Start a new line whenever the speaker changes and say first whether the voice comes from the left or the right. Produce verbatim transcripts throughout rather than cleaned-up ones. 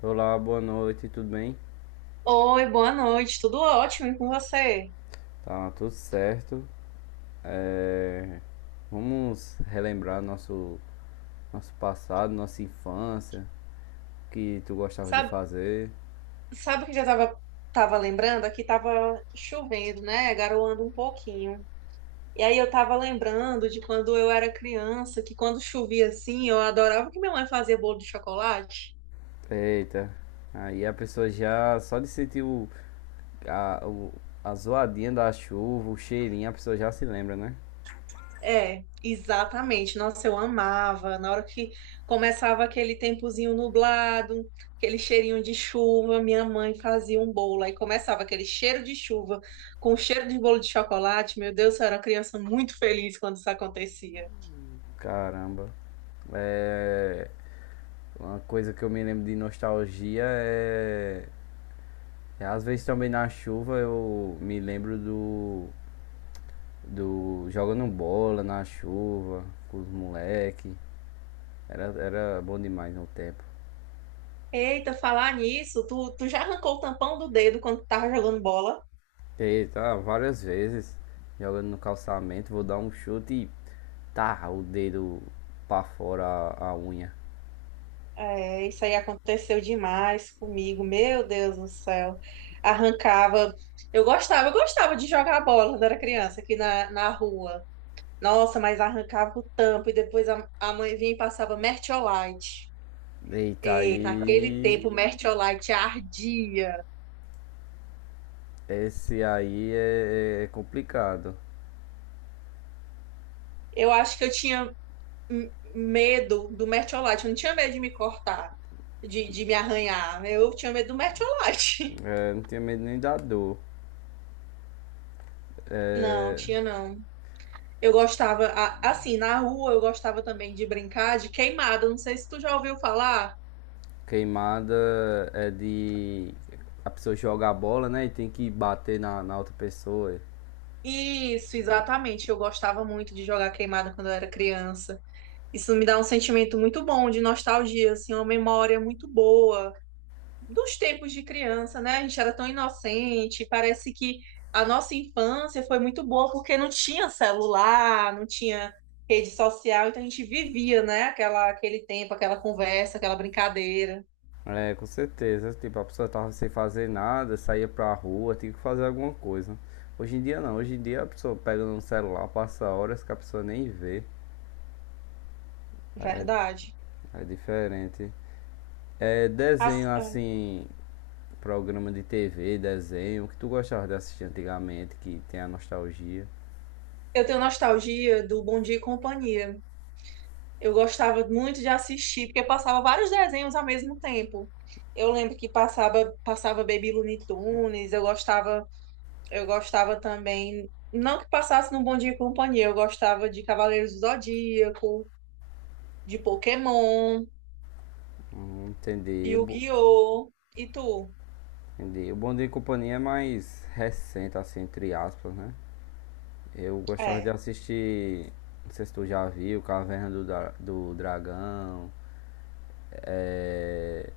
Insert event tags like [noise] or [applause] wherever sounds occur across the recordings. left: Olá, boa noite, tudo bem?
right: Oi, boa noite, tudo ótimo e com você?
left: Tá tudo certo. É, Vamos relembrar nosso, nosso passado, nossa infância, o que tu gostava de
right: Sabe,
left: fazer.
right: sabe que já tava, tava lembrando? Aqui tava chovendo, né? Garoando um pouquinho. E aí eu tava lembrando de quando eu era criança, que quando chovia assim, eu adorava que minha mãe fazia bolo de chocolate.
left: Eita, aí a pessoa já só de sentir o, a, o- a zoadinha da chuva, o cheirinho, a pessoa já se lembra, né?
right: É, exatamente. Nossa, eu amava. Na hora que começava aquele tempozinho nublado, aquele cheirinho de chuva, minha mãe fazia um bolo. Aí começava aquele cheiro de chuva com cheiro de bolo de chocolate. Meu Deus, eu era uma criança muito feliz quando isso acontecia.
left: Caramba. É, uma coisa que eu me lembro de nostalgia é, é às vezes também na chuva eu me lembro do do jogando bola na chuva com os moleque. Era, era bom demais no tempo.
right: Eita, falar nisso, tu, tu já arrancou o tampão do dedo quando tu tava jogando bola?
left: E tá várias vezes jogando no calçamento, vou dar um chute e tá o dedo pra fora a, a unha.
right: É, isso aí aconteceu demais comigo, meu Deus do céu. Arrancava. Eu gostava, eu gostava de jogar bola quando era criança aqui na, na rua. Nossa, mas arrancava o tampo e depois a, a mãe vinha e passava Mertiolate.
left: Eita
right: E naquele
left: aí.
right: tempo, o Mertiolate ardia.
left: Esse aí é, é complicado.
right: Eu acho que eu tinha hum, medo do Mertiolate, eu não tinha medo de me cortar, de, de me arranhar. Eu tinha medo do Mertiolate. [laughs]
left: É, não tenho medo nem da dor.
right: Não,
left: É,
right: tinha não. Eu gostava, a- assim, na rua eu gostava também de brincar de queimada. Não sei se tu já ouviu falar.
left: queimada é de a pessoa joga a bola, né? E tem que bater na, na outra pessoa.
right: Isso, exatamente. Eu gostava muito de jogar queimada quando eu era criança. Isso me dá um sentimento muito bom de nostalgia, assim, uma memória muito boa dos tempos de criança, né? A gente era tão inocente. Parece que a nossa infância foi muito boa porque não tinha celular, não tinha rede social, então a gente vivia, né? Aquela, aquele tempo, aquela conversa, aquela brincadeira.
left: É, com certeza. Tipo, a pessoa tava sem fazer nada, saía pra rua, tinha que fazer alguma coisa. Hoje em dia não, hoje em dia a pessoa pega no celular, passa horas que a pessoa nem vê.
right: Verdade.
left: É diferente. É,
right: As-
left: desenho
right: ah,
left: assim, programa de T V, desenho, o que tu gostava de assistir antigamente, que tem a nostalgia.
right: Eu tenho nostalgia do Bom Dia e Companhia. Eu gostava muito de assistir, porque passava vários desenhos ao mesmo tempo. Eu lembro que passava, passava Baby Looney Tunes, eu gostava, eu gostava também, não que passasse no Bom Dia e Companhia, eu gostava de Cavaleiros do Zodíaco, de Pokémon,
left: Hum, entendi. Bo-
right: Yu-Gi-Oh! E tu?
left: Entendi. O Bom Dia e Companhia é mais recente, assim, entre aspas, né? Eu gostava de
right: É,
left: assistir, não sei se tu já viu, Caverna do, Dra- do Dragão. É,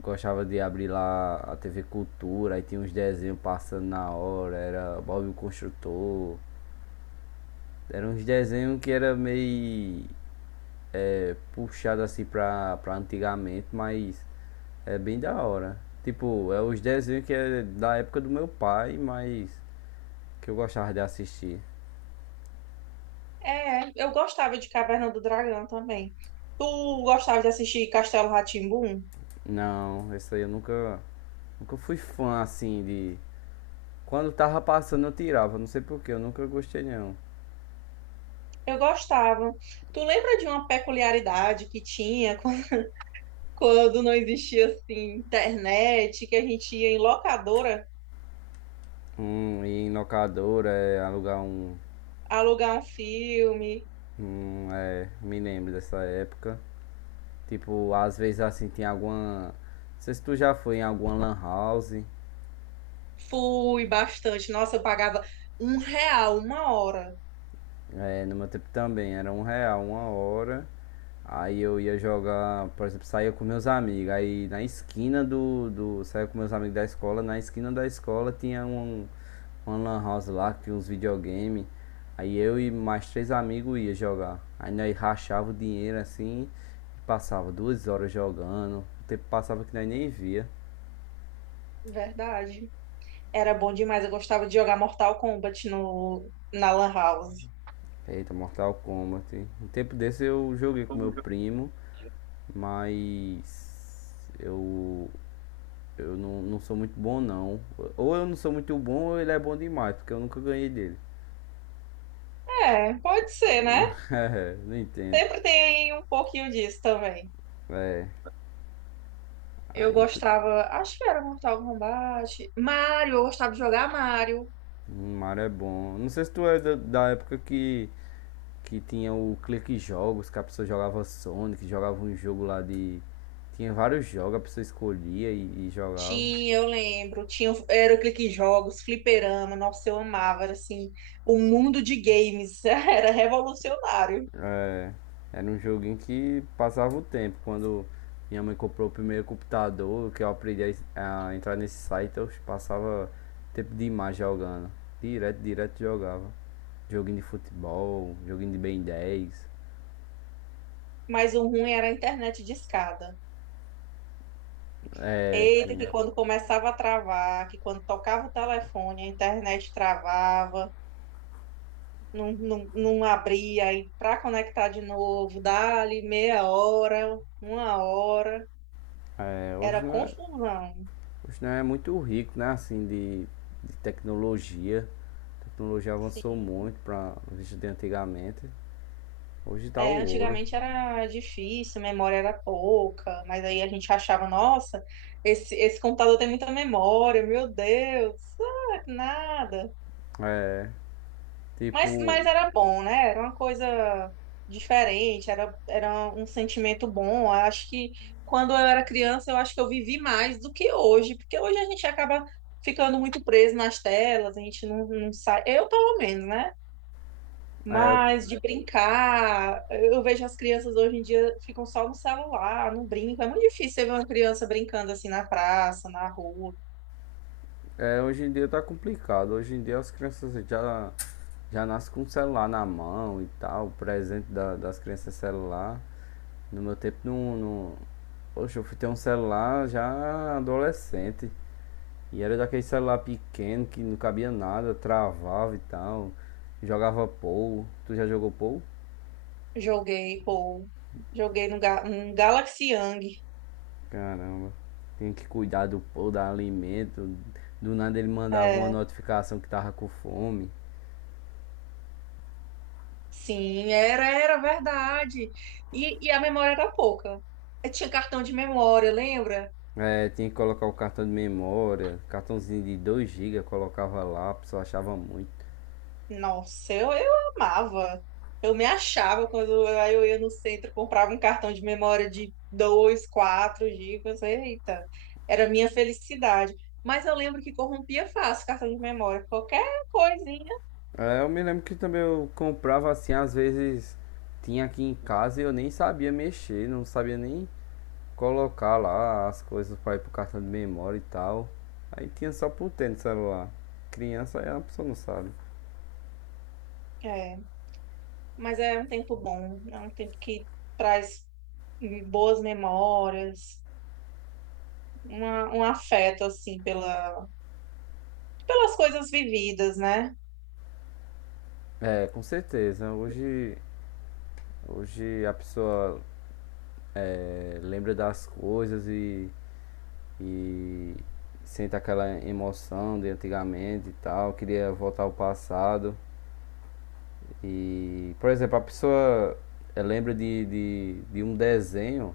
left: gostava de abrir lá a T V Cultura, aí tinha uns desenhos passando na hora, era Bob o Construtor. Eram uns desenhos que era meio é, puxado assim pra, pra antigamente, mas é bem da hora. Tipo, é os desenhos que é da época do meu pai, mas que eu gostava de assistir.
right: é, eu gostava de Caverna do Dragão também. Tu gostava de assistir Castelo rá tim.
left: Não, isso aí eu nunca, nunca fui fã assim de. Quando tava passando eu tirava, não sei porquê, eu nunca gostei não.
right: Eu gostava. Tu lembra de uma peculiaridade que tinha [laughs] quando quando não existia assim internet, que a gente ia em locadora
left: Hum, e em locadora, é, alugar um,
right: alugar um filme?
left: um, é, me lembro dessa época. Tipo, às vezes assim, tem alguma, não sei se tu já foi em alguma lan house.
right: Fui bastante. Nossa, eu pagava um real uma hora.
left: É, no meu tempo também, era um real, uma hora. Aí eu ia jogar, por exemplo, saía com meus amigos. Aí na esquina do. Do saía com meus amigos da escola, na esquina da escola tinha um, uma lan house lá, que tinha uns videogame. Aí eu e mais três amigos ia jogar. Aí nós rachava o dinheiro assim e passava duas horas jogando. O tempo passava que nós nem via.
right: Verdade. Era bom demais. Eu gostava de jogar Mortal Kombat no, na Lan House.
left: Eita, Mortal Kombat. Um tempo desse eu joguei com meu primo, mas eu eu não, não sou muito bom, não. Ou eu não sou muito bom, ou ele é bom demais, porque eu nunca ganhei dele.
right: É, pode ser, né?
left: [laughs] É, não entendo.
right: Sempre tem um pouquinho disso também.
left: É,
right: Eu
left: aí tu...
right: gostava, acho que era Mortal Kombat. Mario, eu gostava de jogar Mario.
left: o Mario é bom. Não sei se tu é da, da época que, que tinha o Clique Jogos, que a pessoa jogava Sonic, jogava um jogo lá de. Tinha vários jogos, a pessoa escolhia e, e jogava.
right: Tinha, eu lembro. Tinha, o- era aqueles jogos, fliperama. Nossa, eu amava. Era assim, o mundo de games. [laughs] Era revolucionário.
left: É, era um joguinho que passava o tempo. Quando minha mãe comprou o primeiro computador, que eu aprendi a a, entrar nesse site, eu passava tempo demais jogando. Direto, direto jogava. Joguinho de futebol, joguinho de Ben dez.
right: Mas o ruim era a internet de escada.
left: É,
right: Eita,
left: que,
right: que quando começava a travar, que quando tocava o telefone, a internet travava, não, não, não abria. Aí para conectar de novo, dali meia hora, uma hora.
left: é,
right: Era
left: hoje não é,
right: confusão.
left: Hoje não é muito rico, né? Assim, de, de tecnologia. A tecnologia avançou
right: Sim.
left: muito para os vídeos de antigamente. Hoje tá
right: É,
left: o ouro.
right: antigamente era difícil, a memória era pouca, mas aí a gente achava, nossa, esse, esse computador tem muita memória, meu Deus, ah, nada.
left: É,
right: Mas,
left: tipo,
right: mas era bom, né? Era uma coisa diferente, era, era um sentimento bom. Eu acho que quando eu era criança, eu acho que eu vivi mais do que hoje, porque hoje a gente acaba ficando muito preso nas telas, a gente não, não sai, eu pelo menos, né?
left: é, eu
right: Mas de brincar, eu vejo as crianças hoje em dia ficam só no celular, não brincam. É muito difícil você ver uma criança brincando assim na praça, na rua.
left: É, hoje em dia tá complicado. Hoje em dia as crianças já, já nascem com o celular na mão e tal. O presente da- das crianças é celular. No meu tempo não, não. Poxa, eu fui ter um celular já adolescente. E era daquele celular pequeno que não cabia nada, travava e tal. Jogava pou. Tu já jogou pou?
right: Joguei, pô, joguei no Ga- um Galaxy Young.
left: Caramba. Tem que cuidar do pou, dar alimento. Do nada ele mandava uma
right: É,
left: notificação que tava com fome.
right: sim, era, era verdade. E, e a memória era pouca. Eu tinha cartão de memória, lembra?
left: É, tinha que colocar o cartão de memória, cartãozinho de dois gigas colocava lá, a pessoa achava muito.
right: Nossa, eu, eu amava. Eu me achava quando eu, aí eu ia no centro, comprava um cartão de memória de dois quatro gigas. Eita, era a minha felicidade. Mas eu lembro que corrompia fácil cartão de memória, qualquer coisinha.
left: É, eu me lembro que também eu comprava assim, às vezes tinha aqui em casa e eu nem sabia mexer, não sabia nem colocar lá as coisas para ir pro cartão de memória e tal. Aí tinha só por ter no celular. Criança aí a pessoa não sabe.
right: É, mas é um tempo bom, é um tempo que traz hum, boas memórias, uma- um afeto, assim, pela, pelas coisas vividas, né?
left: É, com certeza. Hoje, hoje a pessoa é, lembra das coisas e e sente aquela emoção de antigamente e tal, queria voltar ao passado. E, por exemplo, a pessoa eh, lembra de, de, de um desenho,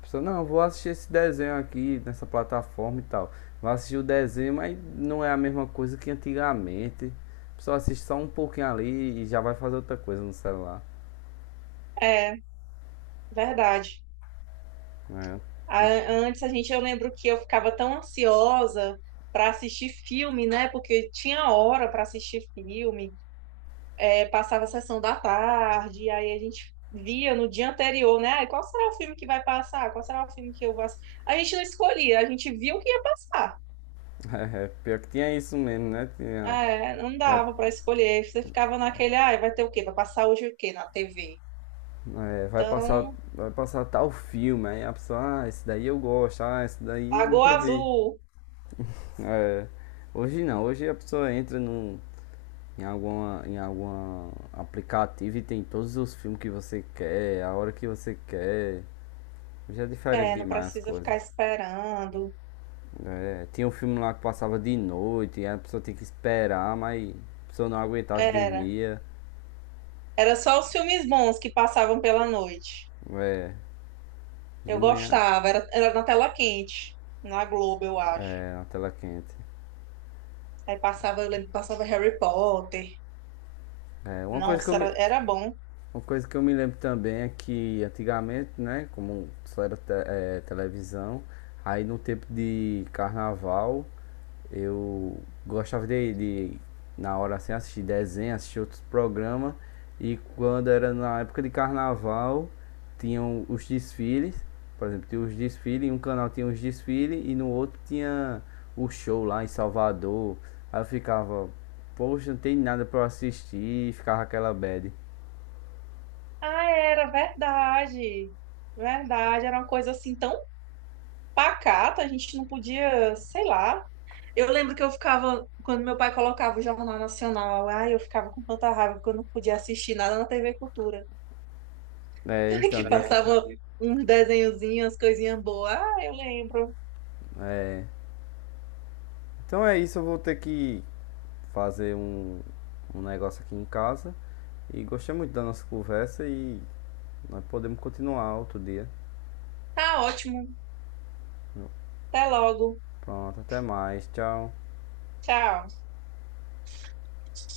left: a pessoa, não, vou assistir esse desenho aqui nessa plataforma e tal. Vai assistir o desenho, mas não é a mesma coisa que antigamente. A pessoa assiste só um pouquinho ali e já vai fazer outra coisa no celular.
right: É, verdade.
left: É,
right: A- Antes a gente, eu lembro que eu ficava tão ansiosa para assistir filme, né? Porque tinha hora para assistir filme. É, passava a sessão da tarde, e aí a gente via no dia anterior, né? Ai, qual será o filme que vai passar? Qual será o filme que eu vou assistir? A gente não escolhia, a gente via o que ia passar.
left: [laughs] é pior que tinha isso mesmo, né? Tinha,
right: Ah, é, não
left: vai
right: dava para escolher, você ficava naquele, ai, vai ter o quê? Vai passar hoje o quê na T V?
left: É, vai passar,
right: Então,
left: vai passar tal filme, aí a pessoa, ah, esse daí eu gosto, ah, esse daí eu nunca
right: Lagoa
left: vi.
right: Azul,
left: É, hoje não, hoje a pessoa entra num, em alguma, em algum aplicativo e tem todos os filmes que você quer, a hora que você quer. Hoje é diferente
right: é, não
left: demais as
right: precisa
left: coisas.
right: ficar esperando.
left: É, tinha um filme lá que passava de noite, e a pessoa tinha que esperar, mas a pessoa não aguentava e
right: Era.
left: dormia.
right: Era só os filmes bons que passavam pela noite.
left: É, de
right: Eu
left: manhã,
right: gostava, era, era na tela quente, na Globo, eu acho.
left: é, Na tela quente.
right: Aí passava, eu lembro, que passava Harry Potter.
left: É, uma coisa que eu
right: Nossa,
left: me,
right: era, era bom.
left: Uma coisa que eu me lembro também é que antigamente, né, como só era te- eh, televisão, aí no tempo de carnaval eu gostava de, de na hora assim, assistir desenho, assistir outros programas, e quando era na época de carnaval, tinham os desfiles, por exemplo, tinha os desfiles, em um canal tinha os desfiles e no outro tinha o show lá em Salvador. Aí eu ficava, poxa, não tem nada pra eu assistir, e ficava aquela bad.
right: Ah, era verdade. Verdade, era uma coisa assim tão pacata, a gente não podia, sei lá. Eu lembro que eu ficava, quando meu pai colocava o Jornal Nacional, ai, eu ficava com tanta raiva porque eu não podia assistir nada na T V Cultura.
left: É,
right: [laughs]
left: então,
right: Que
left: tinha que.
right: passava uns desenhozinhos, umas coisinhas boas. Ah, eu lembro.
left: É. Então é isso, eu vou ter que fazer um, um negócio aqui em casa. E gostei muito da nossa conversa e nós podemos continuar outro dia.
right: Tá ótimo. Até logo.
left: Pronto, até mais. Tchau.
right: Tchau.